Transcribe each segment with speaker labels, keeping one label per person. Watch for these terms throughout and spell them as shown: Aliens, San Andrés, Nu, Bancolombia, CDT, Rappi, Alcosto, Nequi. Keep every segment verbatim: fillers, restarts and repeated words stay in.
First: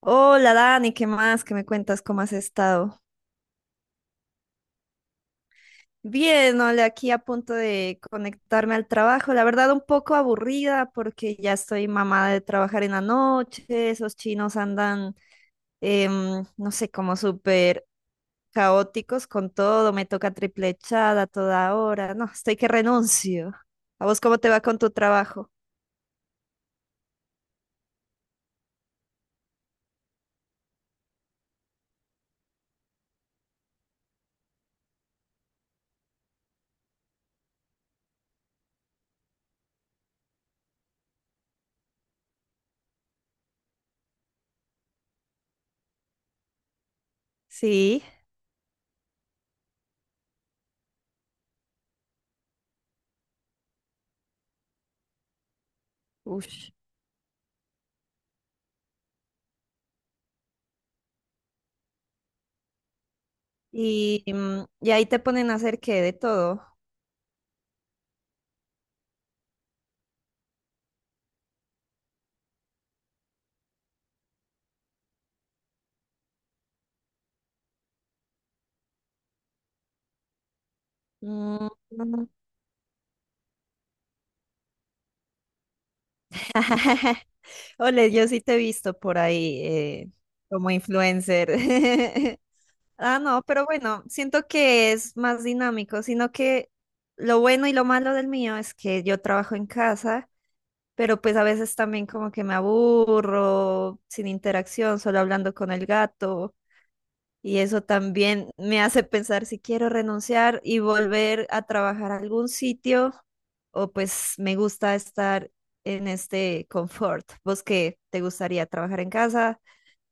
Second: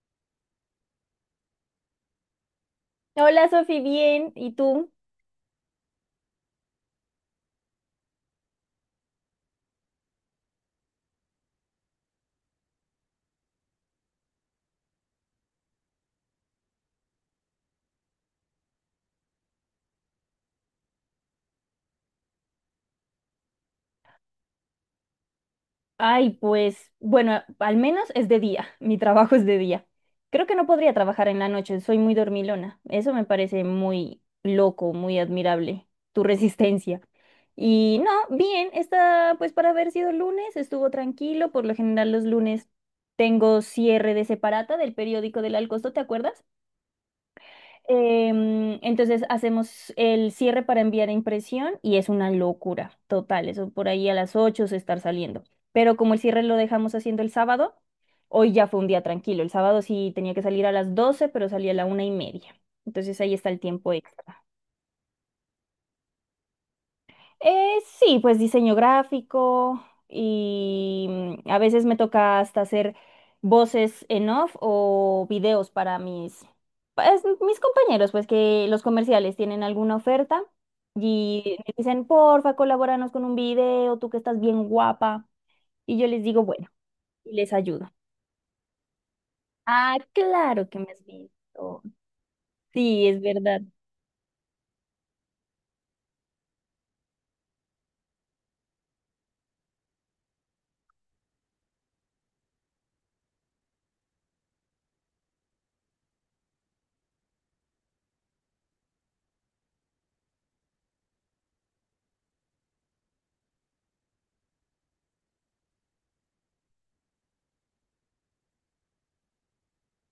Speaker 1: Hola Dani, ¿qué más? ¿Qué me cuentas? ¿Cómo has estado?
Speaker 2: Hola Sofi, bien. ¿Y tú?
Speaker 1: Bien, hola, aquí a punto de conectarme al trabajo. La verdad, un poco aburrida porque ya estoy mamada de trabajar en la noche. Esos chinos andan, em, no sé, como súper caóticos con todo. Me toca triple echada a toda hora. No, estoy que renuncio. ¿A vos cómo te va con tu trabajo?
Speaker 2: Ay, pues bueno, al menos es de día. Mi trabajo es de día. Creo que no podría trabajar en la noche, soy muy dormilona. Eso me parece muy loco, muy admirable, tu resistencia. Y no, bien, está pues para haber sido lunes, estuvo tranquilo. Por lo general los lunes tengo cierre de separata del periódico del Alcosto, ¿te acuerdas?
Speaker 1: Sí.
Speaker 2: Em, entonces hacemos el cierre para enviar a impresión y es una locura total. Eso por ahí a las ocho se estar saliendo. Pero como el cierre lo
Speaker 1: Ush.
Speaker 2: dejamos haciendo el sábado, hoy ya fue un día tranquilo. El sábado sí tenía que salir a las doce, pero salí a la una y media. Entonces ahí está el tiempo
Speaker 1: Y,
Speaker 2: extra.
Speaker 1: mm, y ahí te ponen a hacer qué de todo.
Speaker 2: Eh, sí, pues diseño gráfico y mm, a veces me toca hasta hacer voces en off o videos para mis, pues, mis compañeros, pues que los comerciales tienen alguna oferta y
Speaker 1: Mm.
Speaker 2: me dicen, porfa, colabóranos con un video, tú que estás bien guapa. Y yo les digo, bueno, y les ayudo.
Speaker 1: Ole, yo sí te he visto por ahí
Speaker 2: Ah,
Speaker 1: eh,
Speaker 2: claro
Speaker 1: como
Speaker 2: que me has
Speaker 1: influencer.
Speaker 2: visto. Sí,
Speaker 1: Ah,
Speaker 2: es
Speaker 1: no,
Speaker 2: verdad.
Speaker 1: pero bueno, siento que es más dinámico, sino que lo bueno y lo malo del mío es que yo trabajo en casa, pero pues a veces también como que me aburro, sin interacción, solo hablando con el gato. Y eso también me hace pensar si quiero renunciar y volver a trabajar a algún sitio o pues me gusta estar en este confort. ¿Vos qué? ¿Te gustaría trabajar en casa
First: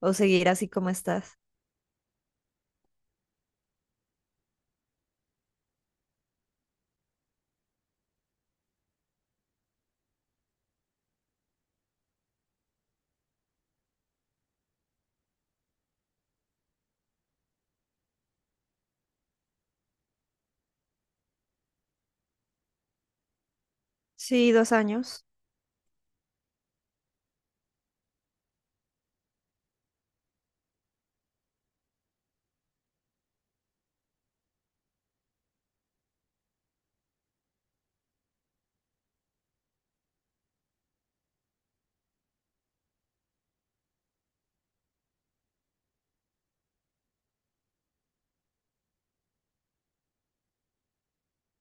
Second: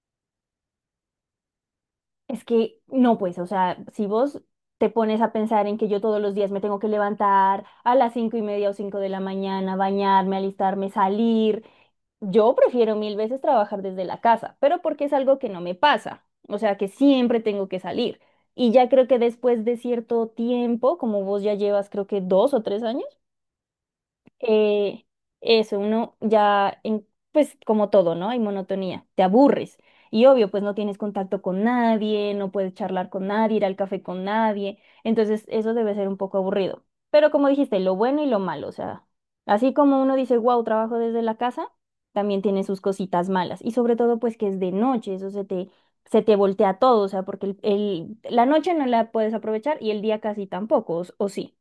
Speaker 1: o seguir así como estás?
Speaker 2: Es que no, pues, o sea, si vos te pones a pensar en que yo todos los días me tengo que levantar a las cinco y media o cinco de la mañana, bañarme, alistarme, salir, yo prefiero mil veces trabajar desde la casa, pero porque es algo que no me pasa, o sea, que siempre tengo que salir. Y ya creo que después de cierto tiempo, como vos ya llevas creo que dos o tres años,
Speaker 1: Sí, dos
Speaker 2: eh,
Speaker 1: años.
Speaker 2: eso, uno ya, en- pues como todo, ¿no? Hay monotonía, te aburres. Y obvio, pues no tienes contacto con nadie, no puedes charlar con nadie, ir al café con nadie. Entonces, eso debe ser un poco aburrido. Pero como dijiste, lo bueno y lo malo, o sea, así como uno dice, wow, trabajo desde la casa, también tiene sus cositas malas. Y sobre todo, pues que es de noche, eso se te, se te voltea todo, o sea, porque el, el- la noche no la puedes aprovechar y el día casi tampoco, o o sí,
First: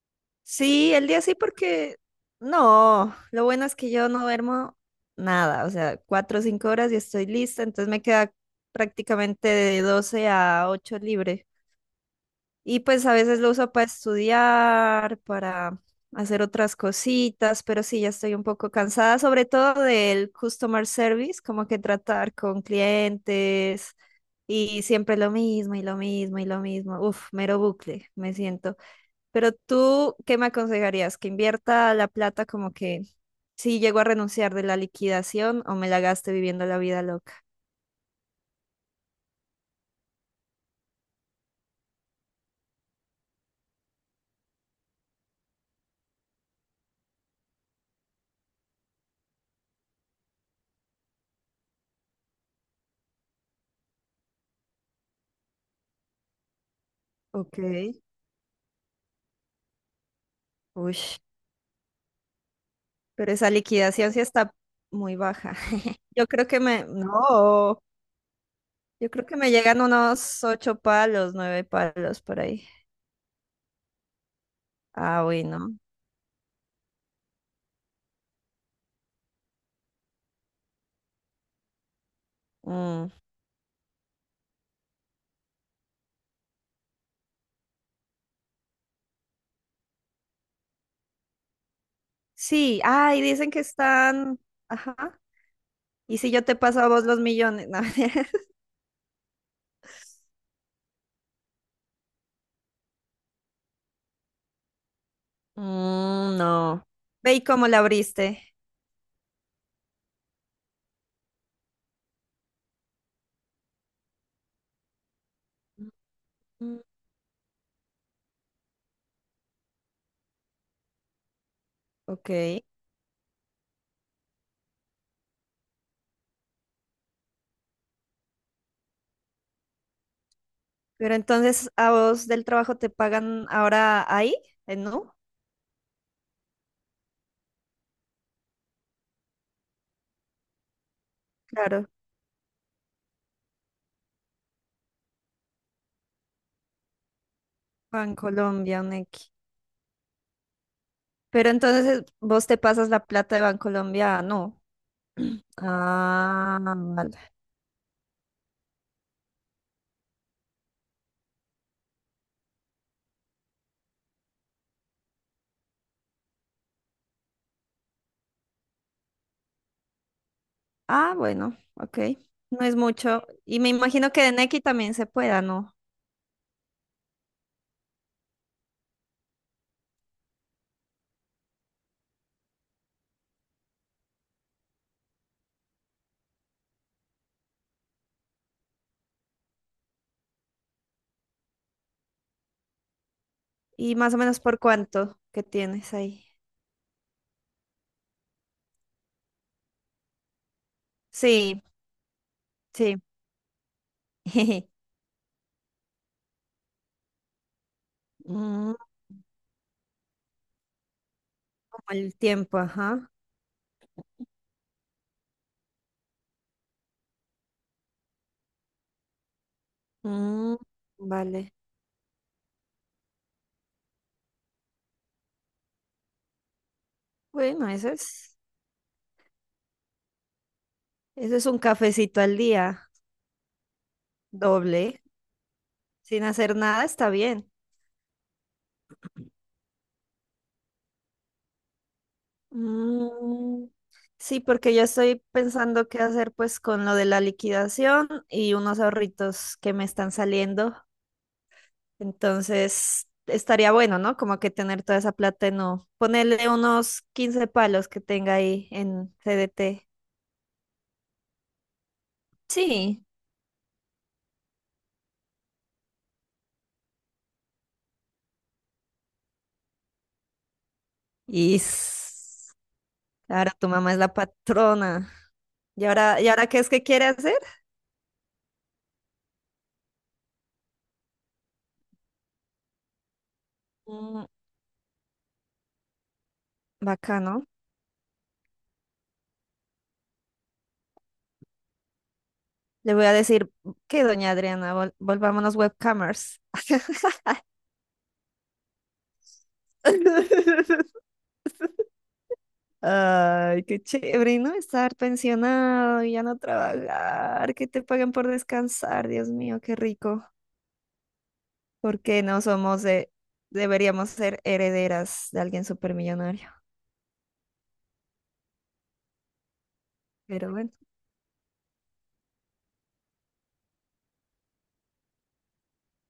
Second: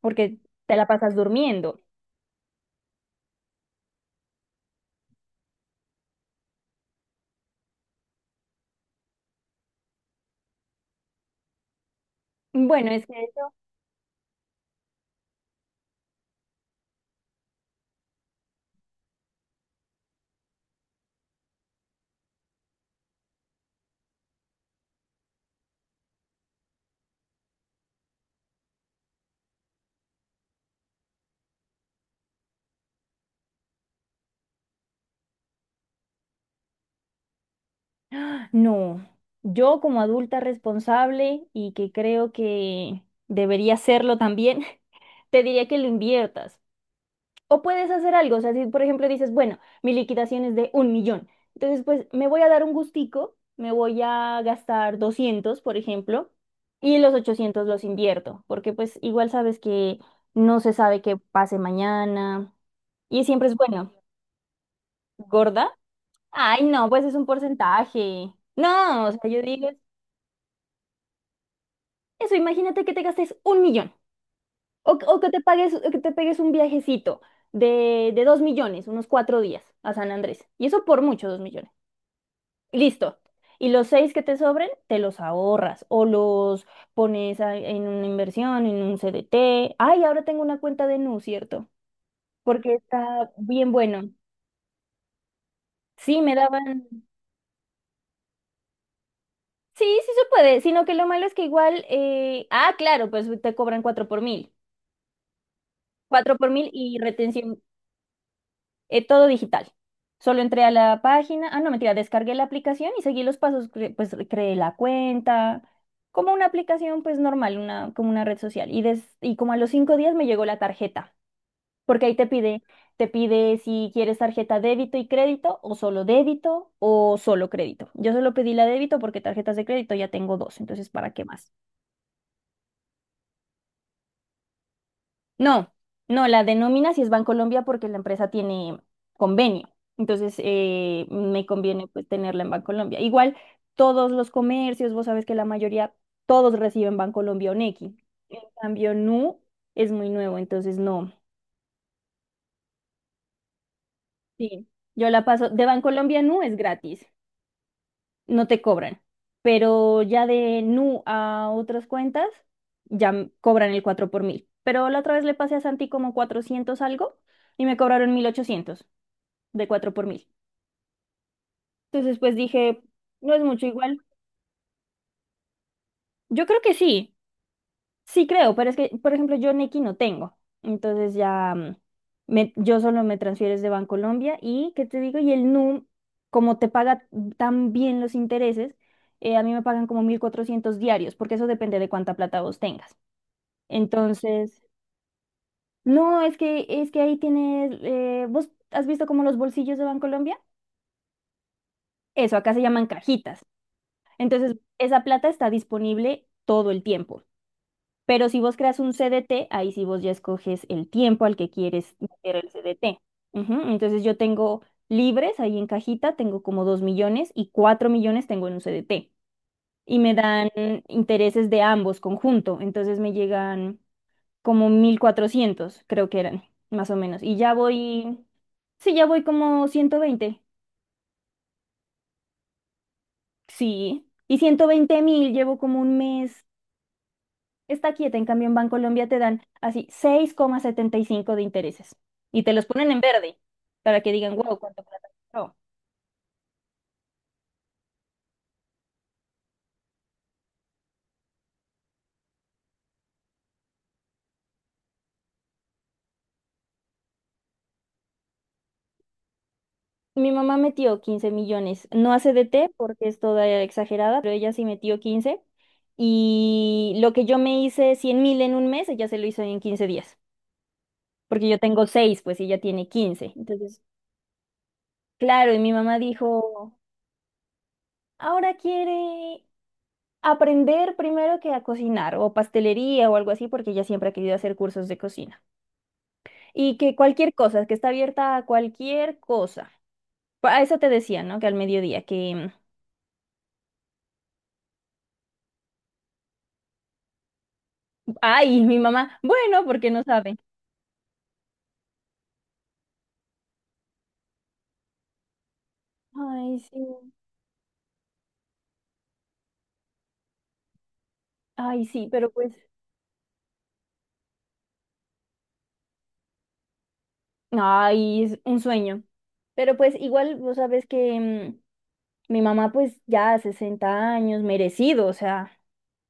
Speaker 2: porque te la
Speaker 1: Sí, el
Speaker 2: pasas
Speaker 1: día sí
Speaker 2: durmiendo.
Speaker 1: porque no, lo bueno es que yo no duermo nada, o sea, cuatro o cinco horas y estoy lista, entonces me queda prácticamente de doce a ocho libre. Y
Speaker 2: Bueno, es
Speaker 1: pues a
Speaker 2: que
Speaker 1: veces lo
Speaker 2: eso...
Speaker 1: uso para estudiar, para hacer otras cositas, pero sí, ya estoy un poco cansada, sobre todo del customer service, como que tratar con clientes y siempre lo mismo y lo mismo y lo mismo. Uf, mero bucle, me siento. Pero tú, ¿qué me aconsejarías? ¿Que invierta la plata como que si llego a renunciar de la liquidación o me la gaste viviendo la vida loca?
Speaker 2: ¡Ah! No, yo como adulta responsable y que creo que debería serlo también, te diría que lo inviertas. O puedes hacer algo, o sea, si por ejemplo dices, bueno, mi liquidación es de un millón, entonces pues me voy a dar un gustico, me voy a gastar doscientos, por ejemplo, y los
Speaker 1: Ok.
Speaker 2: ochocientos los invierto, porque pues igual sabes que no se
Speaker 1: Uy,
Speaker 2: sabe qué pase mañana y
Speaker 1: pero
Speaker 2: siempre
Speaker 1: esa
Speaker 2: es bueno,
Speaker 1: liquidación sí está muy baja.
Speaker 2: gorda.
Speaker 1: Yo creo que
Speaker 2: Ay,
Speaker 1: me,
Speaker 2: no, pues es un
Speaker 1: no,
Speaker 2: porcentaje. No,
Speaker 1: yo
Speaker 2: o sea,
Speaker 1: creo que
Speaker 2: yo
Speaker 1: me
Speaker 2: digo,
Speaker 1: llegan unos ocho palos, nueve palos
Speaker 2: eso,
Speaker 1: por ahí.
Speaker 2: imagínate que te gastes un millón o, que o
Speaker 1: Ah,
Speaker 2: que te pagues,
Speaker 1: bueno.
Speaker 2: o que te pegues un viajecito de, de dos millones, unos cuatro días a San Andrés. Y eso por mucho, dos millones.
Speaker 1: Mm.
Speaker 2: Listo. Y los seis que te sobren, te los ahorras o los pones a... en una inversión, en un C D T. Ay, ahora tengo una cuenta de Nu, ¿cierto? Porque
Speaker 1: Sí, ay,
Speaker 2: está
Speaker 1: dicen que
Speaker 2: bien bueno.
Speaker 1: están, ajá. ¿Y
Speaker 2: Sí,
Speaker 1: si
Speaker 2: me
Speaker 1: yo te paso a
Speaker 2: daban.
Speaker 1: vos los millones? No, mentira.
Speaker 2: Sí, sí se puede, sino que lo malo es que igual, eh, ah, claro, pues te cobran cuatro por mil, cuatro
Speaker 1: Mm,
Speaker 2: por mil
Speaker 1: no.
Speaker 2: y
Speaker 1: Ve y
Speaker 2: retención,
Speaker 1: cómo la abriste.
Speaker 2: eh, todo digital. Solo entré a la página, ah, no, mentira, descargué la aplicación y seguí los pasos, cre- pues creé la cuenta, como una
Speaker 1: Mm,
Speaker 2: aplicación pues normal, una, como una red social. Y, des, y como a los cinco días me llegó la tarjeta, porque ahí te
Speaker 1: ok.
Speaker 2: pide, te pide si quieres tarjeta débito y crédito o solo débito o solo crédito. Yo solo pedí la débito porque tarjetas de crédito ya tengo dos, entonces ¿para
Speaker 1: Pero
Speaker 2: qué más?
Speaker 1: entonces a vos del trabajo te pagan ahora ahí, en Nu.
Speaker 2: No, no, la denomina si es Bancolombia porque la empresa tiene convenio. Entonces, eh, me conviene
Speaker 1: Claro,
Speaker 2: pues tenerla en Bancolombia. Igual, todos los comercios, vos sabes que la mayoría, todos reciben Bancolombia o Nequi. En
Speaker 1: Bancolombia,
Speaker 2: cambio,
Speaker 1: Nequi.
Speaker 2: Nu es muy nuevo, entonces no.
Speaker 1: Pero entonces vos te pasas la plata de Bancolombia a Nu.
Speaker 2: Sí, yo la paso. De Bancolombia a Nu es
Speaker 1: Ah,
Speaker 2: gratis,
Speaker 1: vale.
Speaker 2: no te cobran. Pero ya de Nu a otras cuentas, ya m- cobran el cuatro por mil. Pero la otra vez le pasé a Santi como cuatrocientos algo y me cobraron mil ochocientos de cuatro por mil.
Speaker 1: Ah, bueno, ok.
Speaker 2: Entonces, pues
Speaker 1: No es
Speaker 2: dije,
Speaker 1: mucho.
Speaker 2: no es
Speaker 1: Y
Speaker 2: mucho
Speaker 1: me
Speaker 2: igual.
Speaker 1: imagino que de Nequi también se pueda, ¿no?
Speaker 2: Yo creo que sí, sí creo, pero es que, por ejemplo, yo Nequi no tengo. Entonces ya mm, me- yo solo me transfieres de Bancolombia y, ¿qué te digo? Y el num como te paga tan bien los intereses, eh, a mí me pagan como mil cuatrocientos diarios, porque eso depende de cuánta plata vos tengas.
Speaker 1: Y más o menos por
Speaker 2: Entonces,
Speaker 1: cuánto que tienes
Speaker 2: no,
Speaker 1: ahí.
Speaker 2: es que, es que ahí tienes, eh, ¿vos has visto como los bolsillos de Bancolombia?
Speaker 1: Sí,
Speaker 2: Eso, acá se llaman
Speaker 1: sí.
Speaker 2: cajitas. Entonces, esa plata está disponible todo el tiempo. Pero si vos
Speaker 1: Mm,
Speaker 2: creas un C D T, ahí sí vos ya escoges el tiempo al que
Speaker 1: como
Speaker 2: quieres
Speaker 1: el
Speaker 2: meter el
Speaker 1: tiempo,
Speaker 2: C D T.
Speaker 1: ajá.
Speaker 2: Ujú, entonces, yo tengo libres ahí en cajita, tengo como dos millones y cuatro millones tengo en un C D T. Y me dan
Speaker 1: Mm,
Speaker 2: intereses
Speaker 1: vale.
Speaker 2: de ambos conjunto. Entonces, me llegan como mil cuatrocientos creo que eran, más o menos. Y ya
Speaker 1: Bueno, eso
Speaker 2: voy,
Speaker 1: es,
Speaker 2: sí, ya voy como ciento veinte.
Speaker 1: eso es un cafecito al día,
Speaker 2: Sí. Y ciento
Speaker 1: doble.
Speaker 2: veinte mil, llevo como un
Speaker 1: Sin
Speaker 2: mes,
Speaker 1: hacer nada está bien.
Speaker 2: está quieta. En cambio, en Bancolombia te dan así seis coma setenta y cinco de intereses y te los ponen en verde
Speaker 1: Mm,
Speaker 2: para que digan,
Speaker 1: sí,
Speaker 2: wow,
Speaker 1: porque
Speaker 2: cuánto
Speaker 1: yo
Speaker 2: plata
Speaker 1: estoy
Speaker 2: compró.
Speaker 1: pensando qué hacer pues con lo de la liquidación y unos ahorritos que me están saliendo. Entonces, estaría bueno, ¿no? Como que tener toda esa plata en no. Ponerle unos quince palos que tenga ahí en C D T.
Speaker 2: Mi mamá metió quince millones, no a C D T
Speaker 1: Sí.
Speaker 2: porque es toda exagerada, pero ella sí metió quince y lo que yo me hice cien mil en un mes, ella se lo hizo en quince días, porque
Speaker 1: Y
Speaker 2: yo tengo seis, pues y
Speaker 1: s-
Speaker 2: ella tiene quince.
Speaker 1: Ahora tu
Speaker 2: Entonces,
Speaker 1: mamá es la patrona.
Speaker 2: claro, y mi
Speaker 1: ¿Y
Speaker 2: mamá
Speaker 1: ahora, y ahora qué es
Speaker 2: dijo,
Speaker 1: que quiere hacer?
Speaker 2: ahora quiere aprender primero que a cocinar o pastelería o algo así, porque ella siempre ha
Speaker 1: Mm,
Speaker 2: querido hacer cursos de cocina. Y que cualquier
Speaker 1: bacano.
Speaker 2: cosa, que está abierta a cualquier cosa. Pa- A eso te decía, ¿no? Que al mediodía, que... mm,
Speaker 1: Le voy a decir que doña Adriana, vol- volvámonos webcamers.
Speaker 2: Ay, mi mamá, bueno, porque no sabe.
Speaker 1: Ay, qué chévere, ¿no? Estar pensionado y ya no
Speaker 2: Ay, sí.
Speaker 1: trabajar, que te paguen por descansar, Dios mío, qué rico.
Speaker 2: Ay, sí,
Speaker 1: Porque
Speaker 2: pero
Speaker 1: no
Speaker 2: pues...
Speaker 1: somos de, deberíamos ser herederas de alguien supermillonario.
Speaker 2: Ay, es un sueño. Pero pues igual,
Speaker 1: Pero
Speaker 2: vos
Speaker 1: bueno,
Speaker 2: sabes que mm, mi mamá pues ya sesenta años, merecido, o sea,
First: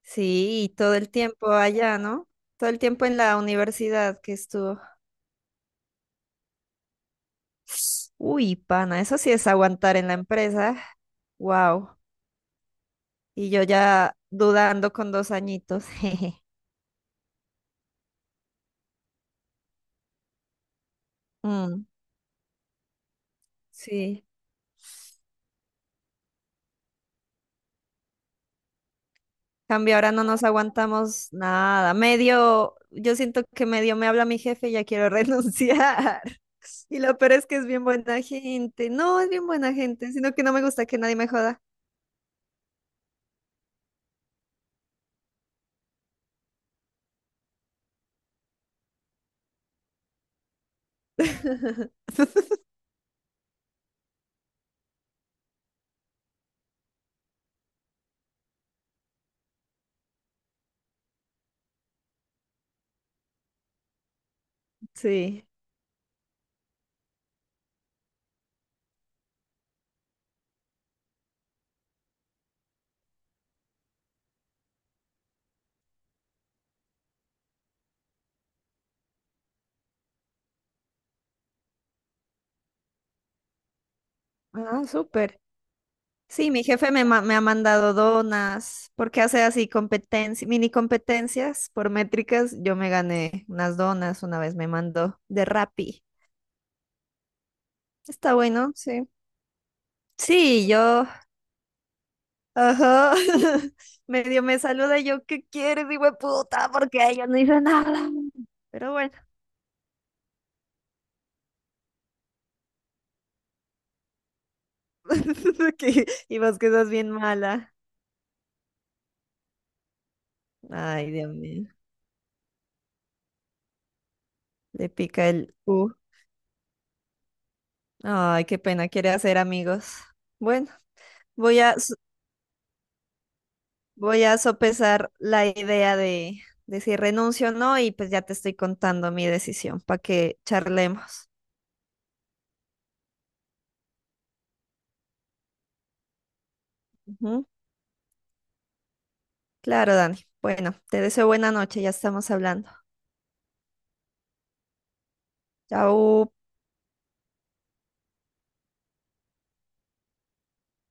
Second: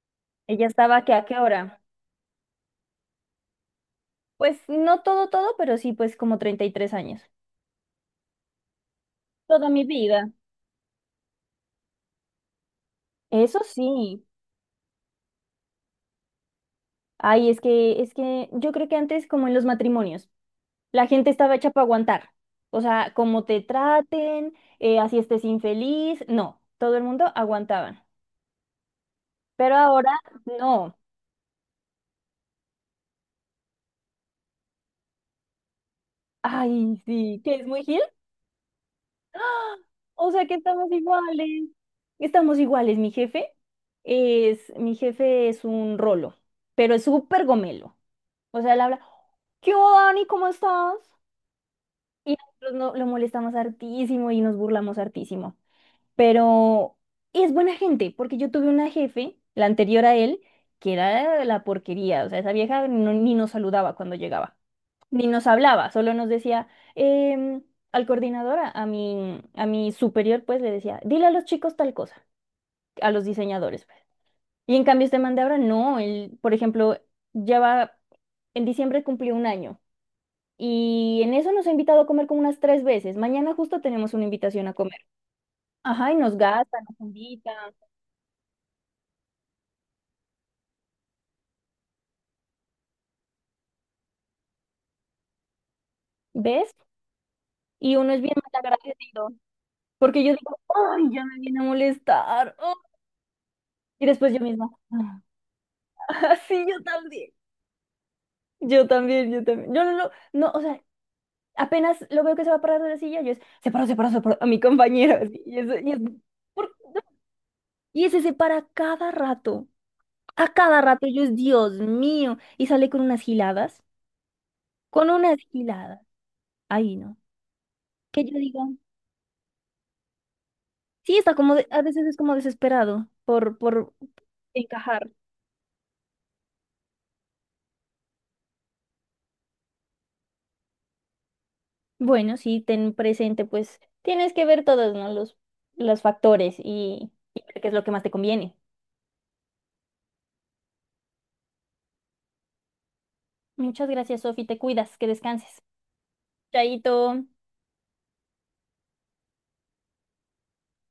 Speaker 1: sí,
Speaker 2: ella
Speaker 1: y todo
Speaker 2: estaba
Speaker 1: el
Speaker 2: que a qué
Speaker 1: tiempo
Speaker 2: hora.
Speaker 1: allá, ¿no? Todo el tiempo en la universidad que
Speaker 2: Pues
Speaker 1: estuvo.
Speaker 2: no todo, todo, pero sí pues como treinta y tres años.
Speaker 1: Uy, pana, eso sí es
Speaker 2: Toda mi
Speaker 1: aguantar en la
Speaker 2: vida.
Speaker 1: empresa. Wow. Y
Speaker 2: Eso
Speaker 1: yo ya
Speaker 2: sí.
Speaker 1: dudando con dos añitos. Jeje.
Speaker 2: Ay, es que, es que yo creo que antes como en los matrimonios. La gente estaba hecha para
Speaker 1: Mm,
Speaker 2: aguantar. O sea, como te
Speaker 1: sí.
Speaker 2: traten, eh, así estés infeliz, no, todo el mundo aguantaban. Pero
Speaker 1: Cambio,
Speaker 2: ahora
Speaker 1: ahora no nos
Speaker 2: no.
Speaker 1: aguantamos nada. Medio, yo siento que medio me habla mi jefe y ya quiero renunciar.
Speaker 2: Ay,
Speaker 1: Y lo peor
Speaker 2: sí,
Speaker 1: es
Speaker 2: ¿qué
Speaker 1: que es
Speaker 2: es muy
Speaker 1: bien
Speaker 2: gil?
Speaker 1: buena gente. No, es bien buena
Speaker 2: ¡Ah!
Speaker 1: gente,
Speaker 2: O
Speaker 1: sino que
Speaker 2: sea
Speaker 1: no
Speaker 2: que
Speaker 1: me gusta
Speaker 2: estamos
Speaker 1: que nadie me joda.
Speaker 2: iguales. Estamos iguales, mi jefe es, mi jefe es un rolo, pero es súper gomelo. O sea, él habla, ¿qué hubo, Dani? ¿Cómo estás? Y nosotros no, lo molestamos hartísimo y nos burlamos hartísimo, pero es buena gente, porque yo tuve una jefe, la anterior a él, que era la porquería, o sea, esa vieja no... ni nos saludaba cuando llegaba, ni
Speaker 1: Sí.
Speaker 2: nos hablaba, solo nos decía, em, al coordinador, a a mi, a mi superior, pues le decía, dile a los chicos tal cosa, a los diseñadores, pues. Y en cambio este man de ahora, no, él, por ejemplo, lleva, en diciembre cumplió un año. Y en eso nos ha invitado a comer como unas tres veces. Mañana justo tenemos una invitación a
Speaker 1: Ah,
Speaker 2: comer.
Speaker 1: súper.
Speaker 2: Ajá, y nos
Speaker 1: Sí, mi
Speaker 2: gasta,
Speaker 1: jefe
Speaker 2: nos
Speaker 1: me, ma- me ha
Speaker 2: invita.
Speaker 1: mandado donas porque hace así competencias, mini competencias por métricas. Yo me gané unas donas, una vez me mandó de Rappi.
Speaker 2: ¿Ves? Y uno es bien
Speaker 1: Está bueno, sí.
Speaker 2: malagradecido, porque yo digo,
Speaker 1: Sí,
Speaker 2: ay,
Speaker 1: yo.
Speaker 2: ya me viene a molestar, oh.
Speaker 1: Ajá.
Speaker 2: Y después yo
Speaker 1: Medio me
Speaker 2: misma,
Speaker 1: saluda y
Speaker 2: ah,
Speaker 1: yo, ¿qué quieres, hijo de
Speaker 2: sí,
Speaker 1: puta?
Speaker 2: yo
Speaker 1: Porque ella
Speaker 2: también.
Speaker 1: no hizo nada.
Speaker 2: Yo
Speaker 1: Pero bueno,
Speaker 2: también, yo también. Yo no, no, no, o sea, apenas lo veo que se va a parar de la silla, yo es, se paró, se paró, se paró, a mi compañero, así. Y, eso... y, es...
Speaker 1: que- y vos
Speaker 2: ¿por qué
Speaker 1: quedas
Speaker 2: no?
Speaker 1: bien mala.
Speaker 2: Y ese se para cada rato, a cada rato,
Speaker 1: Ay,
Speaker 2: yo
Speaker 1: Dios
Speaker 2: es,
Speaker 1: mío.
Speaker 2: Dios mío, y sale con unas giladas,
Speaker 1: Le
Speaker 2: con
Speaker 1: pica
Speaker 2: unas
Speaker 1: el U.
Speaker 2: giladas. Ahí no. Que yo
Speaker 1: Ay, qué
Speaker 2: digo,
Speaker 1: pena, quiere hacer amigos. Bueno,
Speaker 2: sí, está como,
Speaker 1: voy
Speaker 2: de-
Speaker 1: a,
Speaker 2: a
Speaker 1: s-
Speaker 2: veces es como desesperado por, por
Speaker 1: voy a
Speaker 2: encajar.
Speaker 1: sopesar la idea de, de si renuncio o no, y pues ya te estoy contando mi decisión para que charlemos.
Speaker 2: Bueno, sí, ten presente, pues tienes que ver todos, ¿no? Los, los factores y, y
Speaker 1: Ujú.
Speaker 2: ver qué es lo que más te conviene.
Speaker 1: Claro, Dani. Bueno, te deseo buena noche, ya estamos hablando.
Speaker 2: Muchas gracias, Sofi, te cuidas, que descanses.
Speaker 1: Chao.
Speaker 2: Chaito.